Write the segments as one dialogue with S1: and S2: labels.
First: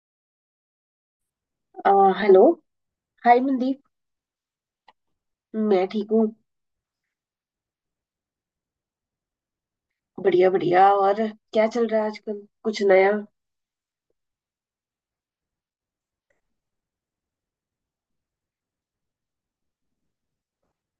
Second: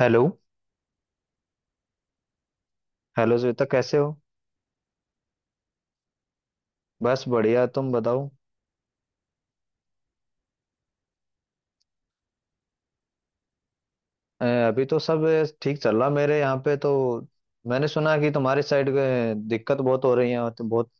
S1: Hello.
S2: आ, hello.
S1: Hello
S2: hi
S1: Shweta,
S2: Mandeep,
S1: कैसे हो?
S2: मैं ठीक हूँ।
S1: बस बढ़िया, तुम बताओ।
S2: बढ़िया बढ़िया, और क्या चल रहा है आजकल, कुछ नया?
S1: अभी तो सब ठीक चल रहा मेरे यहाँ पे तो। मैंने सुना कि तुम्हारी साइड के दिक्कत बहुत हो रही है, तो बहुत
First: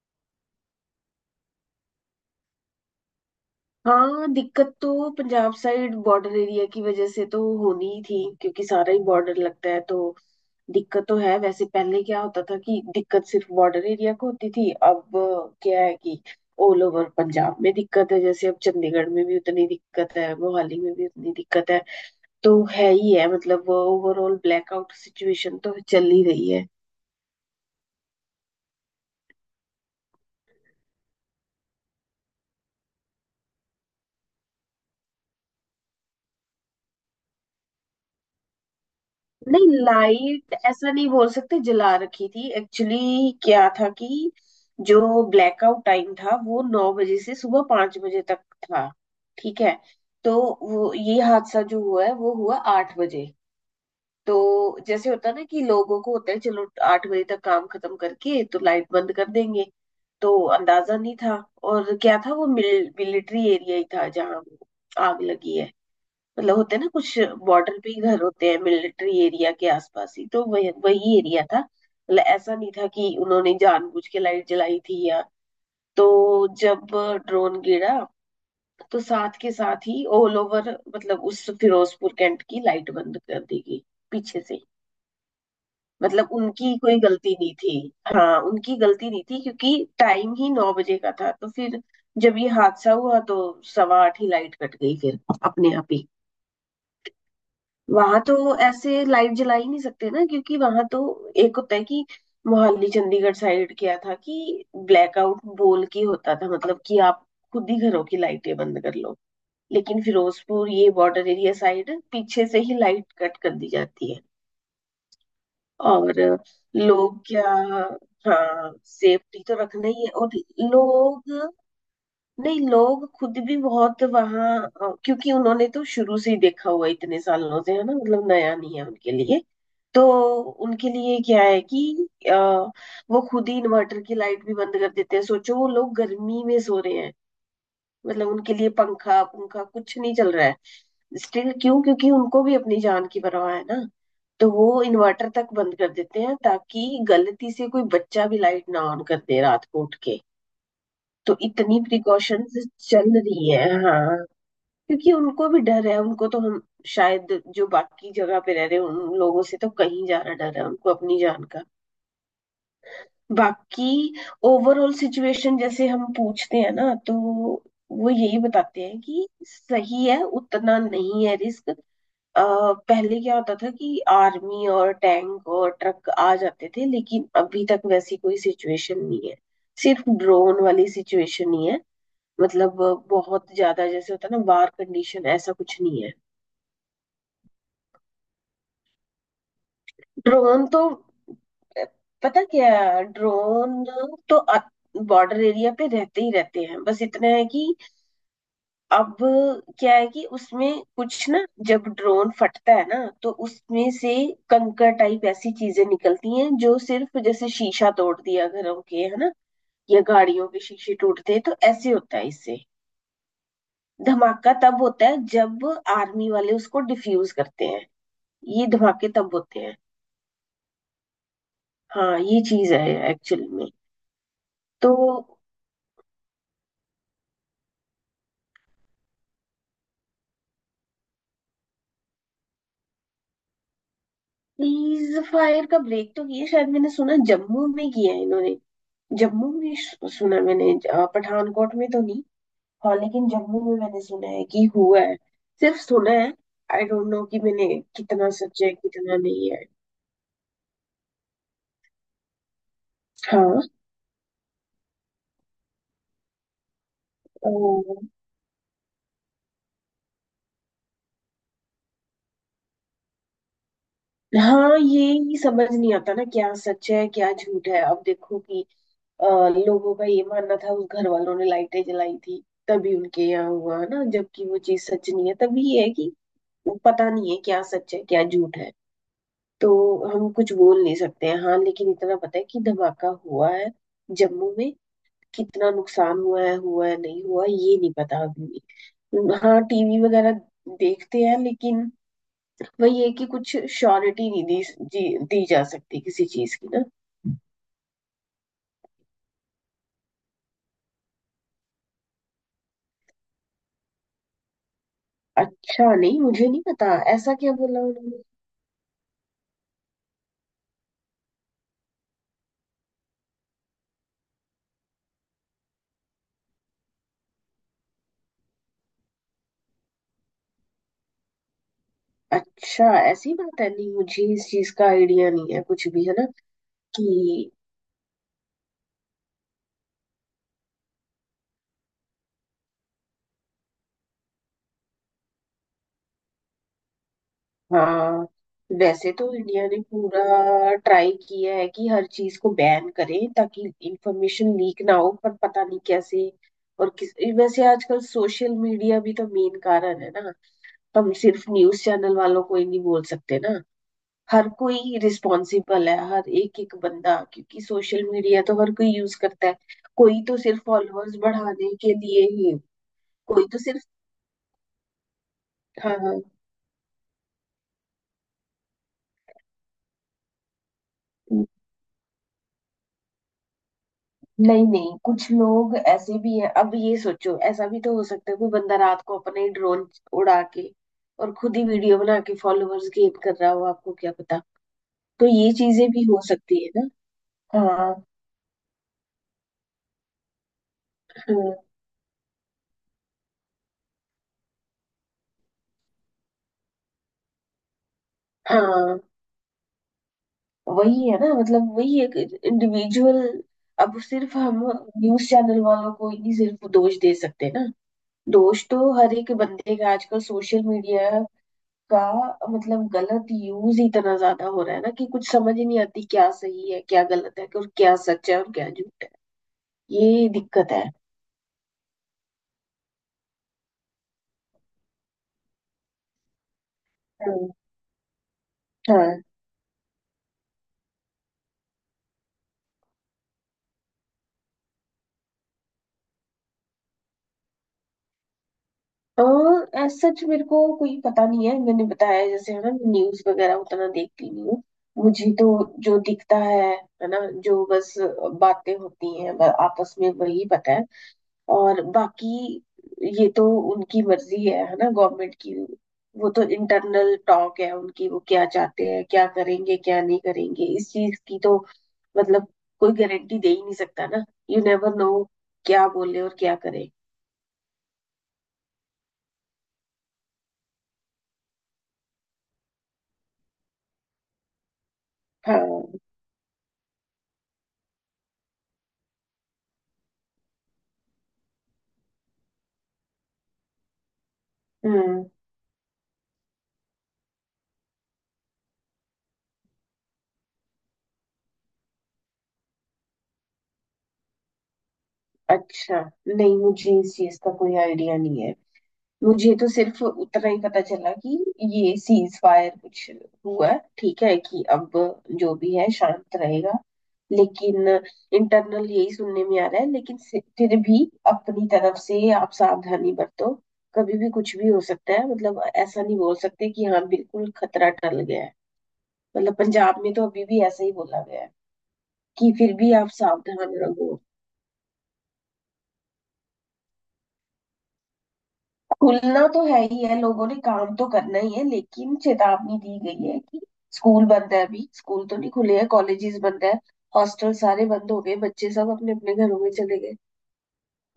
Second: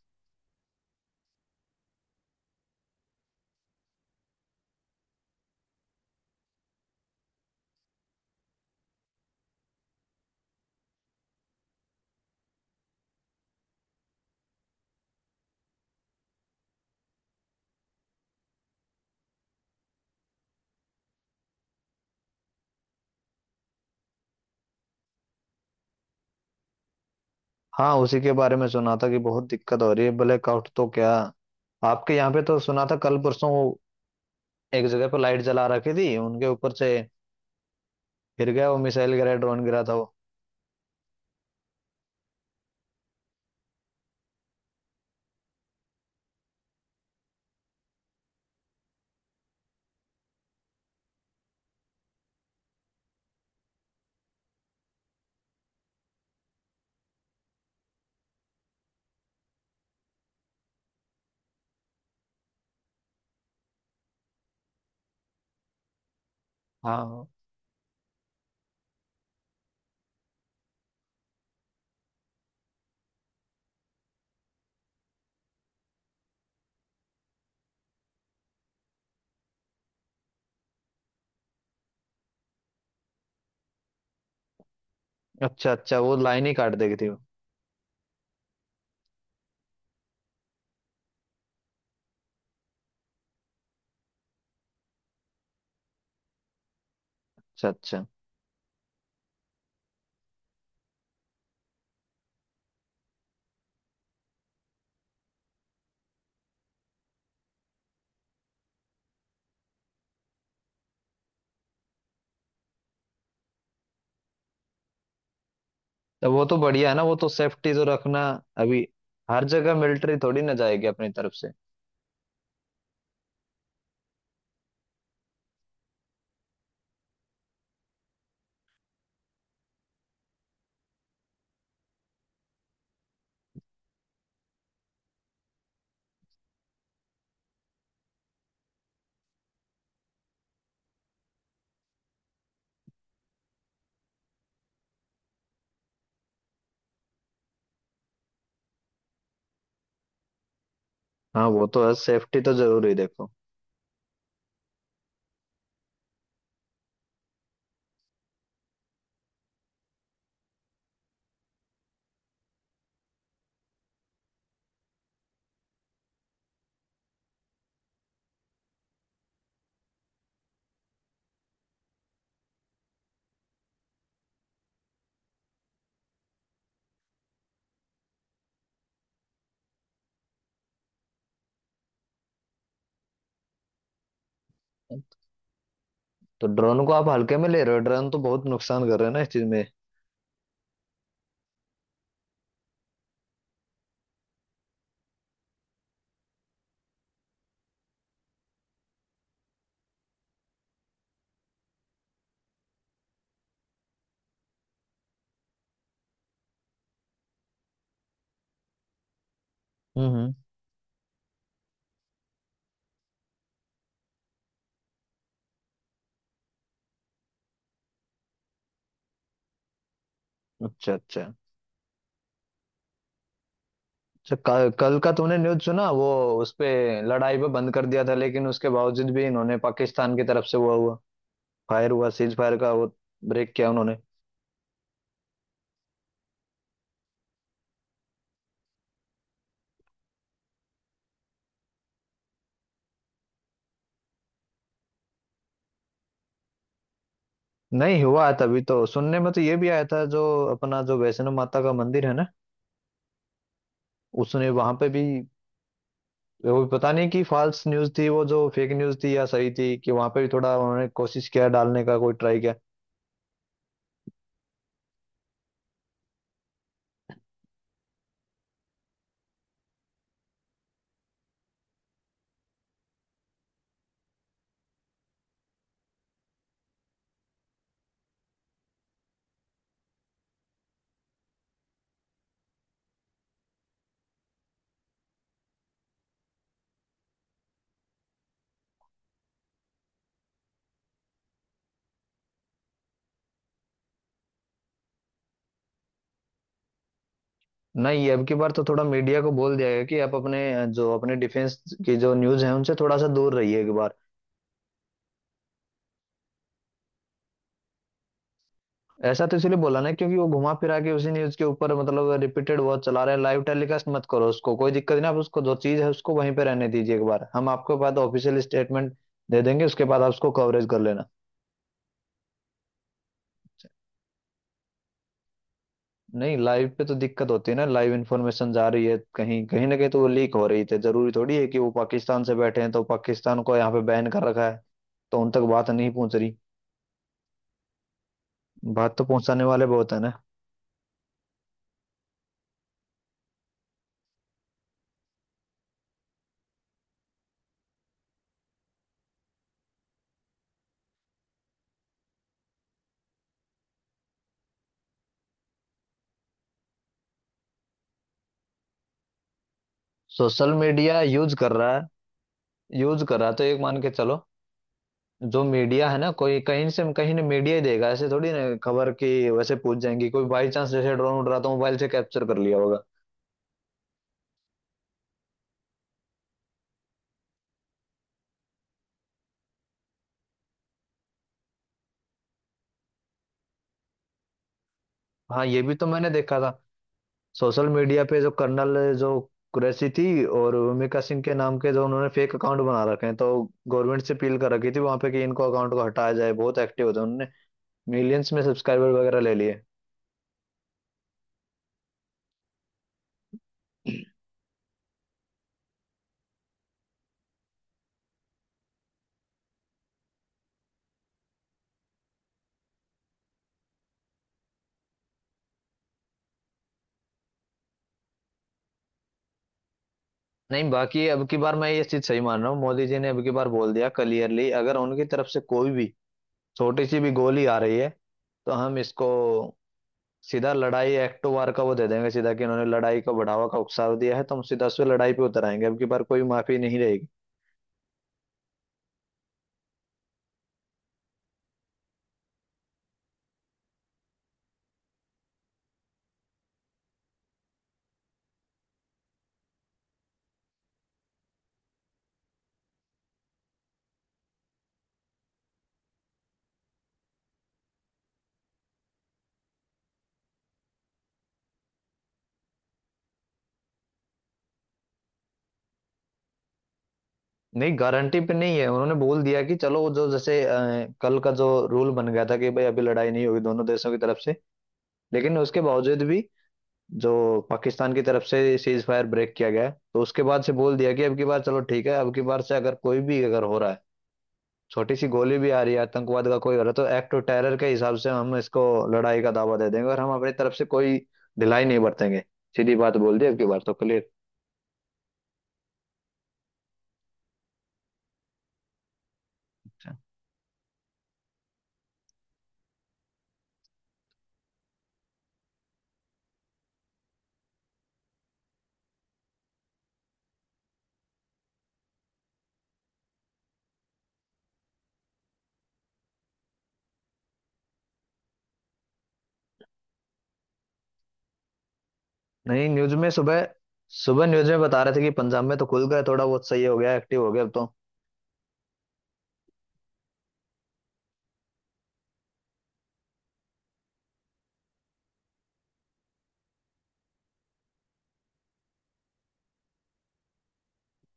S2: हाँ, दिक्कत तो पंजाब साइड बॉर्डर एरिया की वजह से तो होनी ही थी क्योंकि सारा ही बॉर्डर लगता है तो दिक्कत तो है। वैसे पहले क्या होता था कि दिक्कत सिर्फ बॉर्डर एरिया को होती थी, अब क्या है कि ऑल ओवर पंजाब में दिक्कत है, जैसे अब चंडीगढ़ में भी उतनी दिक्कत है, मोहाली में भी उतनी दिक्कत है। तो है ही है, मतलब ओवरऑल ब्लैकआउट सिचुएशन तो चल ही रही है।
S1: हाँ, उसी के बारे में सुना था कि बहुत दिक्कत हो रही है ब्लैकआउट तो। क्या आपके यहाँ पे तो सुना था कल परसों वो एक जगह पर लाइट जला रखी थी, उनके ऊपर से गिर गया, वो मिसाइल गिरा, ड्रोन
S2: नहीं,
S1: गिरा था वो।
S2: लाइट ऐसा नहीं बोल सकते जला रखी थी, एक्चुअली क्या था कि जो ब्लैकआउट टाइम था वो नौ बजे से सुबह पांच बजे तक था, ठीक है? तो वो ये हादसा जो हुआ है वो हुआ आठ बजे। तो जैसे होता है ना कि लोगों को होता है चलो आठ बजे तक काम खत्म करके तो लाइट बंद कर देंगे, तो अंदाजा नहीं था। और क्या था वो मिलिट्री एरिया ही था जहाँ आग लगी है। मतलब होते हैं ना कुछ
S1: हाँ,
S2: बॉर्डर पे ही घर होते हैं मिलिट्री एरिया के आसपास ही, तो वही वही एरिया था। मतलब ऐसा नहीं था कि उन्होंने जानबूझ के लाइट जलाई थी या। तो जब ड्रोन गिरा तो साथ के साथ ही ऑल ओवर, मतलब उस फिरोजपुर कैंट की लाइट बंद कर दी गई पीछे से।
S1: अच्छा अच्छा, वो
S2: मतलब
S1: लाइन ही काट
S2: उनकी
S1: देगी
S2: कोई
S1: थी वो।
S2: गलती नहीं थी। हाँ, उनकी गलती नहीं थी क्योंकि टाइम ही नौ बजे का था, तो फिर जब ये हादसा हुआ तो सवा आठ ही लाइट कट गई फिर अपने आप ही।
S1: अच्छा अच्छा।
S2: वहां तो ऐसे लाइट जला ही नहीं सकते ना क्योंकि वहां तो एक होता है कि मोहाली चंडीगढ़ साइड क्या था कि ब्लैकआउट बोल के होता था, मतलब कि आप खुद ही घरों की लाइटें बंद कर लो, लेकिन फिरोजपुर ये बॉर्डर एरिया साइड पीछे से ही लाइट कट कर दी जाती है। और
S1: तो वो तो बढ़िया है ना, वो
S2: लोग
S1: तो
S2: क्या,
S1: सेफ्टी तो रखना।
S2: हाँ
S1: अभी
S2: सेफ्टी
S1: हर
S2: तो
S1: जगह
S2: रखना ही है।
S1: मिलिट्री
S2: और
S1: थोड़ी ना जाएगी अपनी
S2: लोग,
S1: तरफ से।
S2: नहीं लोग खुद भी बहुत वहाँ, क्योंकि उन्होंने तो शुरू से ही देखा हुआ है, इतने सालों से है ना, मतलब नया नहीं है उनके लिए। तो उनके लिए क्या है कि वो खुद ही इन्वर्टर की लाइट भी बंद कर देते हैं। सोचो वो लोग गर्मी में सो रहे हैं, मतलब उनके लिए पंखा पंखा कुछ नहीं चल रहा है स्टिल। क्यों? क्योंकि उनको भी अपनी जान की परवाह है ना, तो वो इन्वर्टर तक बंद कर देते हैं ताकि गलती से कोई बच्चा भी लाइट ना ऑन कर दे रात को उठ के। तो
S1: हाँ, वो
S2: इतनी
S1: तो है, सेफ्टी तो
S2: प्रिकॉशंस
S1: जरूरी है
S2: चल
S1: देखो।
S2: रही है। हाँ, क्योंकि उनको भी डर है, उनको तो हम शायद, जो बाकी जगह पे रह रहे हैं उन लोगों से तो कहीं ज्यादा डर है उनको अपनी जान का। बाकी ओवरऑल सिचुएशन जैसे हम पूछते हैं ना, तो वो यही बताते हैं कि सही है, उतना नहीं है रिस्क। पहले क्या होता था कि आर्मी और टैंक और ट्रक आ जाते थे, लेकिन अभी तक वैसी कोई सिचुएशन नहीं है, सिर्फ ड्रोन वाली सिचुएशन ही है। मतलब बहुत ज्यादा जैसे होता है ना वार कंडीशन, ऐसा कुछ नहीं है।
S1: तो ड्रोन को आप हल्के में ले रहे हो? ड्रोन तो बहुत नुकसान कर रहे हैं ना इस चीज में।
S2: ड्रोन तो, पता क्या है, ड्रोन तो बॉर्डर एरिया पे रहते ही रहते हैं। बस इतना है कि अब क्या है कि उसमें कुछ ना, जब ड्रोन फटता है ना तो उसमें से कंकर टाइप ऐसी चीजें निकलती हैं जो सिर्फ जैसे शीशा तोड़ दिया घरों के, है ना, या
S1: हम्म हम्म।
S2: गाड़ियों के शीशे टूटते हैं, तो ऐसे होता है इससे। धमाका तब होता है जब आर्मी वाले उसको डिफ्यूज करते हैं, ये धमाके तब होते हैं।
S1: अच्छा अच्छा।
S2: हाँ, ये चीज है एक्चुअल में।
S1: अच्छा, कल,
S2: तो
S1: कल का तूने न्यूज़ सुना वो? उस पे लड़ाई पे बंद कर दिया था, लेकिन उसके बावजूद भी इन्होंने पाकिस्तान की तरफ से हुआ हुआ फायर, हुआ सीज फायर का वो ब्रेक किया उन्होंने।
S2: प्लीज फायर का ब्रेक तो ये शायद मैंने सुना जम्मू में किया है इन्होंने। जम्मू में सुना मैंने, पठानकोट में तो नहीं। हाँ लेकिन जम्मू में मैंने सुना है कि हुआ है, सिर्फ सुना है। आई डोंट नो कि मैंने
S1: नहीं हुआ
S2: कितना
S1: है, तभी
S2: सच है
S1: तो
S2: कितना
S1: सुनने में तो
S2: नहीं
S1: ये
S2: है।
S1: भी आया था जो अपना जो वैष्णो माता का मंदिर है ना,
S2: हाँ।
S1: उसने वहां पे भी वो पता नहीं कि फॉल्स न्यूज
S2: ओ,
S1: थी वो, जो फेक न्यूज थी या सही थी, कि वहां पे भी थोड़ा उन्होंने कोशिश किया डालने का, कोई ट्राई किया।
S2: हाँ ये ही समझ नहीं आता ना क्या सच है क्या झूठ है। अब देखो कि लोगों का ये मानना था उस घर वालों ने लाइटें जलाई थी तभी उनके यहाँ हुआ ना, जबकि वो चीज सच नहीं है। तभी ये है कि वो पता नहीं है क्या सच है क्या झूठ है, तो हम कुछ बोल नहीं सकते हैं। हाँ लेकिन इतना पता है कि धमाका हुआ है जम्मू में, कितना नुकसान हुआ है, हुआ है नहीं हुआ ये नहीं पता अभी भी। हाँ टीवी वगैरह देखते हैं, लेकिन वही है कि कुछ श्योरिटी नहीं दी दी जा सकती किसी चीज की ना।
S1: नहीं, अब की बार तो थोड़ा मीडिया को बोल दिया गया कि आप अपने जो अपने डिफेंस की जो न्यूज है उनसे थोड़ा सा दूर रहिए एक बार।
S2: अच्छा, नहीं मुझे नहीं पता ऐसा क्या बोला उन्होंने।
S1: ऐसा तो इसलिए बोला ना क्योंकि वो घुमा फिरा के उसी न्यूज के ऊपर मतलब रिपीटेड बहुत चला रहे हैं। लाइव टेलीकास्ट मत करो उसको, कोई दिक्कत नहीं, आप उसको जो चीज है उसको वहीं पे रहने दीजिए एक बार, हम आपके बाद ऑफिशियल स्टेटमेंट दे देंगे, उसके बाद आप उसको कवरेज कर लेना।
S2: अच्छा, ऐसी बात है, नहीं मुझे इस चीज का आइडिया नहीं है कुछ भी, है ना
S1: नहीं लाइव पे तो दिक्कत
S2: कि
S1: होती है ना, लाइव इन्फॉर्मेशन जा रही है, कहीं कहीं ना कहीं तो वो लीक हो रही थी। जरूरी थोड़ी है कि वो पाकिस्तान से बैठे हैं, तो पाकिस्तान को यहाँ पे बैन कर रखा है तो उन तक बात नहीं पहुंच रही।
S2: हाँ।
S1: बात तो
S2: वैसे तो
S1: पहुंचाने वाले
S2: इंडिया ने
S1: बहुत है ना।
S2: पूरा ट्राई किया है कि हर चीज को बैन करे ताकि इंफॉर्मेशन लीक ना हो, पर पता नहीं कैसे और किस। वैसे आजकल सोशल मीडिया भी तो मेन कारण है ना, हम सिर्फ न्यूज चैनल वालों को ही नहीं बोल सकते ना। हर कोई रिस्पॉन्सिबल है, हर एक एक बंदा, क्योंकि सोशल मीडिया तो हर कोई यूज करता है। कोई तो
S1: सोशल
S2: सिर्फ
S1: मीडिया
S2: फॉलोअर्स
S1: यूज कर
S2: बढ़ाने
S1: रहा
S2: के
S1: है,
S2: लिए ही,
S1: यूज कर रहा है तो
S2: कोई तो
S1: एक मान
S2: सिर्फ।
S1: के चलो। जो मीडिया
S2: हाँ
S1: है ना,
S2: हाँ।
S1: कोई कहीं से कहीं ने मीडिया ही देगा, ऐसे थोड़ी ना खबर की वैसे पूछ जाएंगी, कोई बाई चांस जैसे ड्रोन उड़ रहा था मोबाइल से कैप्चर कर लिया होगा।
S2: नहीं नहीं, कुछ लोग ऐसे भी हैं। अब ये सोचो, ऐसा भी तो हो सकता है कोई बंदा रात को अपने ड्रोन उड़ा के और खुद ही वीडियो बना के फॉलोअर्स गेन कर रहा हो, आपको क्या पता, तो
S1: हाँ
S2: ये
S1: ये भी तो
S2: चीजें भी
S1: मैंने
S2: हो
S1: देखा था
S2: सकती है ना।
S1: सोशल
S2: हाँ।
S1: मीडिया पे, जो कर्नल जो कुरैशी थी और भूमिका सिंह के नाम
S2: हाँ
S1: के जो उन्होंने फेक अकाउंट बना रखे हैं, तो गवर्नमेंट से अपील कर रखी थी वहां पे कि इनको अकाउंट को हटाया जाए, बहुत एक्टिव होते हैं उन्होंने मिलियंस में सब्सक्राइबर
S2: हाँ,
S1: वगैरह ले लिए।
S2: वही है ना, मतलब वही एक इंडिविजुअल। अब सिर्फ हम न्यूज चैनल वालों को ही सिर्फ दोष दे सकते हैं ना, दोष तो हर एक बंदे का, आजकल सोशल मीडिया का, मतलब गलत यूज ही इतना ज्यादा हो रहा है ना कि कुछ समझ ही नहीं आती क्या सही है क्या गलत है, और क्या सच है और क्या झूठ है। ये
S1: नहीं
S2: दिक्कत है।
S1: बाकी अब की बार मैं ये चीज सही मान रहा हूँ, मोदी जी ने अब की बार बोल दिया क्लियरली, अगर उनकी तरफ से कोई भी छोटी सी भी गोली
S2: हम्म,
S1: आ रही है, तो हम इसको
S2: हाँ।
S1: सीधा लड़ाई, एक्ट वार का वो दे देंगे सीधा, कि उन्होंने लड़ाई का बढ़ावा का उकसाव दिया है, तो हम सीधा उस पे लड़ाई पे उतर आएंगे, अब की बार कोई माफी नहीं रहेगी।
S2: और as सच मेरे को कोई पता नहीं है, मैंने बताया जैसे, है ना, न्यूज वगैरह उतना देखती नहीं हूँ। मुझे तो जो दिखता है ना, जो बस बातें होती हैं आपस में, वही पता है। और बाकी ये तो उनकी मर्जी है ना, गवर्नमेंट की। वो तो इंटरनल टॉक है उनकी, वो क्या चाहते हैं क्या करेंगे क्या नहीं करेंगे इस चीज की तो मतलब कोई गारंटी दे ही नहीं सकता ना। यू नेवर नो क्या बोले और क्या करे।
S1: नहीं गारंटी पे नहीं है, उन्होंने बोल दिया कि चलो वो जो जैसे कल का जो रूल बन गया था कि भाई अभी लड़ाई नहीं होगी दोनों देशों की तरफ से, लेकिन उसके
S2: हाँ।
S1: बावजूद भी जो पाकिस्तान की तरफ से सीज फायर ब्रेक किया गया है, तो उसके बाद से बोल दिया कि अब की बार चलो ठीक है, अब की बार से अगर कोई भी अगर हो रहा है, छोटी सी
S2: हम्म।
S1: गोली भी आ रही है, आतंकवाद का कोई हो रहा है, तो एक्ट ऑफ टेरर के हिसाब से हम इसको लड़ाई का दावा दे देंगे, और हम अपनी तरफ से कोई ढिलाई नहीं बरतेंगे। सीधी बात बोल दी अब की बार तो, क्लियर।
S2: अच्छा, नहीं मुझे इस चीज का कोई आइडिया नहीं है, मुझे तो सिर्फ उतना ही पता चला कि ये सीज फायर कुछ हुआ, ठीक है कि अब जो भी है शांत रहेगा, लेकिन इंटरनल यही सुनने में आ रहा है। लेकिन फिर भी अपनी तरफ से आप सावधानी बरतो, कभी भी कुछ भी हो सकता है। मतलब ऐसा नहीं बोल सकते कि हाँ बिल्कुल खतरा टल गया है। मतलब पंजाब में तो अभी भी ऐसा ही बोला गया है कि
S1: नहीं
S2: फिर भी
S1: न्यूज
S2: आप
S1: में सुबह
S2: सावधान रहो।
S1: सुबह न्यूज में बता रहे थे कि पंजाब में तो खुल गए, थोड़ा बहुत सही हो गया, एक्टिव हो गया अब तो।
S2: खुलना तो है ही है, लोगों ने काम तो करना ही है, लेकिन चेतावनी दी गई है कि स्कूल बंद है, अभी स्कूल तो नहीं खुले हैं, कॉलेजेस बंद है, हॉस्टल सारे बंद हो गए, बच्चे सब अपने अपने घरों में चले गए।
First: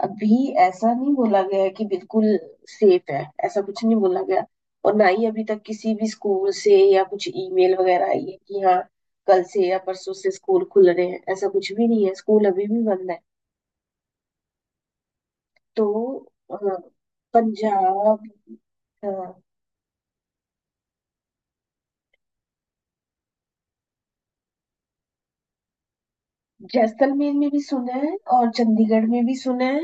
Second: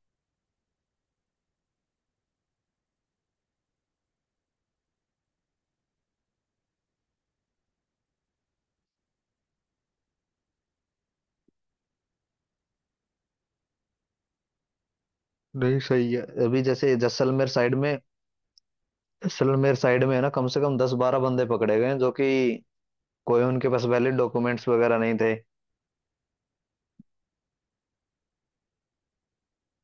S2: अभी ऐसा नहीं बोला गया है कि बिल्कुल सेफ है, ऐसा कुछ नहीं बोला गया, और ना ही अभी तक किसी भी स्कूल से या कुछ ईमेल वगैरह आई है कि हाँ कल से या परसों से स्कूल खुल रहे हैं, ऐसा कुछ भी नहीं है, स्कूल अभी भी बंद है।
S1: नहीं
S2: तो
S1: सही है,
S2: अ,
S1: अभी जैसे
S2: पंजाब।
S1: जैसलमेर साइड में है ना, कम से कम दस बारह बंदे पकड़े गए हैं जो कि कोई उनके पास वैलिड डॉक्यूमेंट्स वगैरह नहीं थे।
S2: जैसलमेर में भी सुना है और चंडीगढ़ में भी सुना है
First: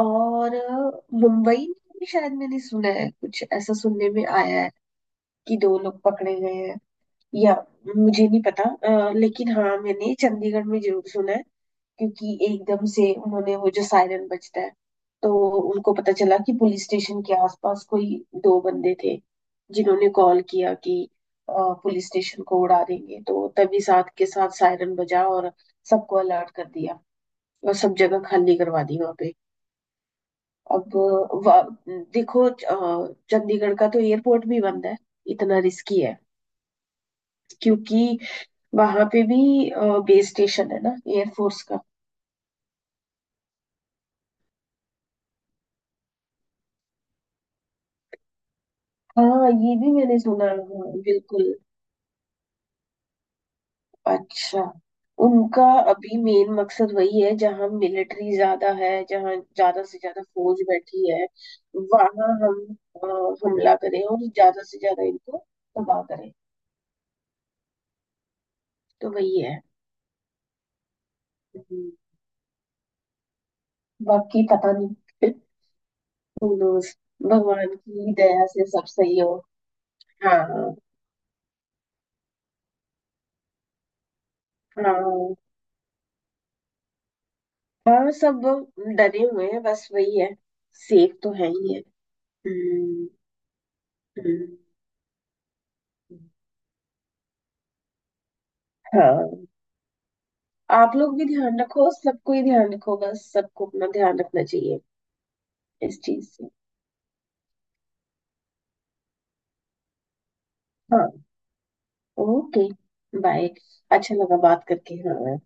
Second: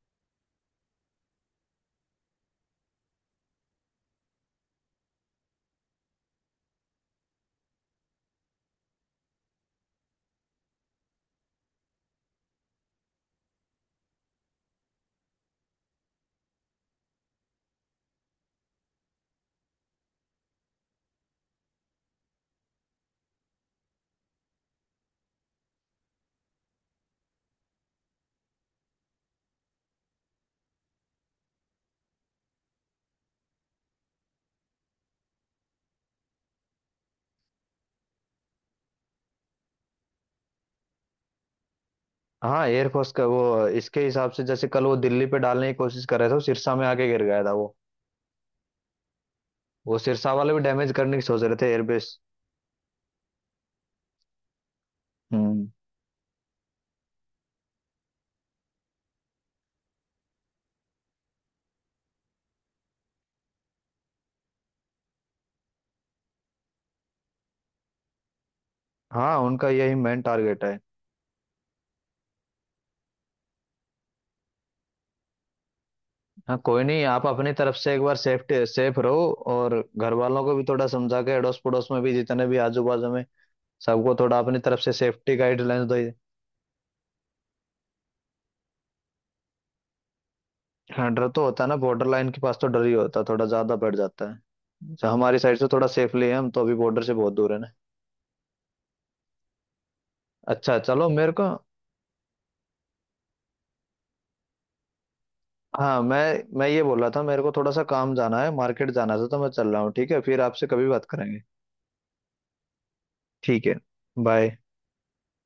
S2: और मुंबई में भी शायद मैंने सुना है, कुछ ऐसा सुनने में आया है कि दो लोग पकड़े गए हैं या, मुझे नहीं पता। लेकिन हाँ मैंने चंडीगढ़ में जरूर सुना है, क्योंकि एकदम से उन्होंने वो जो सायरन बजता है तो उनको पता चला कि पुलिस स्टेशन के आसपास कोई दो बंदे थे जिन्होंने कॉल किया कि अ, पुलिस स्टेशन को उड़ा देंगे, तो तभी साथ के साथ सायरन बजा और सबको अलर्ट कर दिया और सब जगह खाली करवा दी वहां पे। अब वा- देखो, चंडीगढ़ का तो एयरपोर्ट भी बंद है, इतना रिस्की है क्योंकि वहां पे भी बेस स्टेशन है ना एयरफोर्स का।
S1: हाँ एयरफोर्स का वो इसके हिसाब से जैसे कल वो दिल्ली पे डालने की कोशिश कर रहे थे, वो सिरसा में आके गिर गया था वो।
S2: हाँ ये भी
S1: वो
S2: मैंने
S1: सिरसा
S2: सुना
S1: वाले
S2: है,
S1: भी डैमेज
S2: हाँ,
S1: करने की सोच
S2: बिल्कुल।
S1: रहे थे एयरबेस।
S2: अच्छा। उनका
S1: हम्म।
S2: अभी मेन मकसद वही है जहां मिलिट्री ज्यादा है, जहां ज्यादा से ज्यादा फौज बैठी है वहां हम अ, हमला करें और ज्यादा से ज्यादा इनको तबाह करें, तो
S1: हाँ
S2: वही है।
S1: उनका यही मेन टारगेट है।
S2: हम्म, बाकी पता नहीं।
S1: हाँ कोई
S2: खुलूस।
S1: नहीं, आप अपनी तरफ
S2: भगवान
S1: से एक
S2: की
S1: बार
S2: दया
S1: सेफ्टी,
S2: से सब
S1: सेफ
S2: सही
S1: रहो,
S2: हो।
S1: और घर वालों को भी
S2: हाँ।
S1: थोड़ा समझा के, अड़ोस पड़ोस में भी जितने भी आजू बाजू में सबको थोड़ा अपनी तरफ से
S2: हाँ
S1: सेफ्टी गाइडलाइंस दो।
S2: हाँ, सब डरे हुए हैं बस वही है,
S1: हाँ
S2: सेफ
S1: डर
S2: तो
S1: तो
S2: है
S1: होता है
S2: ही
S1: ना,
S2: है।
S1: बॉर्डर लाइन के पास तो डर ही
S2: हम्म।
S1: होता है, थोड़ा ज्यादा बढ़ जाता है।
S2: हम्म,
S1: अच्छा, हमारी साइड से थोड़ा सेफली है, हम तो अभी बॉर्डर से बहुत दूर है ना।
S2: हाँ
S1: अच्छा
S2: आप
S1: चलो,
S2: लोग भी
S1: मेरे को
S2: ध्यान रखो, सबको ही ध्यान रखो, बस सबको अपना ध्यान रखना चाहिए इस
S1: हाँ, मैं
S2: चीज से।
S1: मैं ये बोल रहा था, मेरे को थोड़ा सा काम जाना है, मार्केट जाना था, तो मैं चल रहा हूँ ठीक है, फिर आपसे कभी बात
S2: हाँ,
S1: करेंगे।
S2: Okay, bye.
S1: ठीक है,
S2: अच्छा लगा
S1: बाय।
S2: बात करके, हाँ।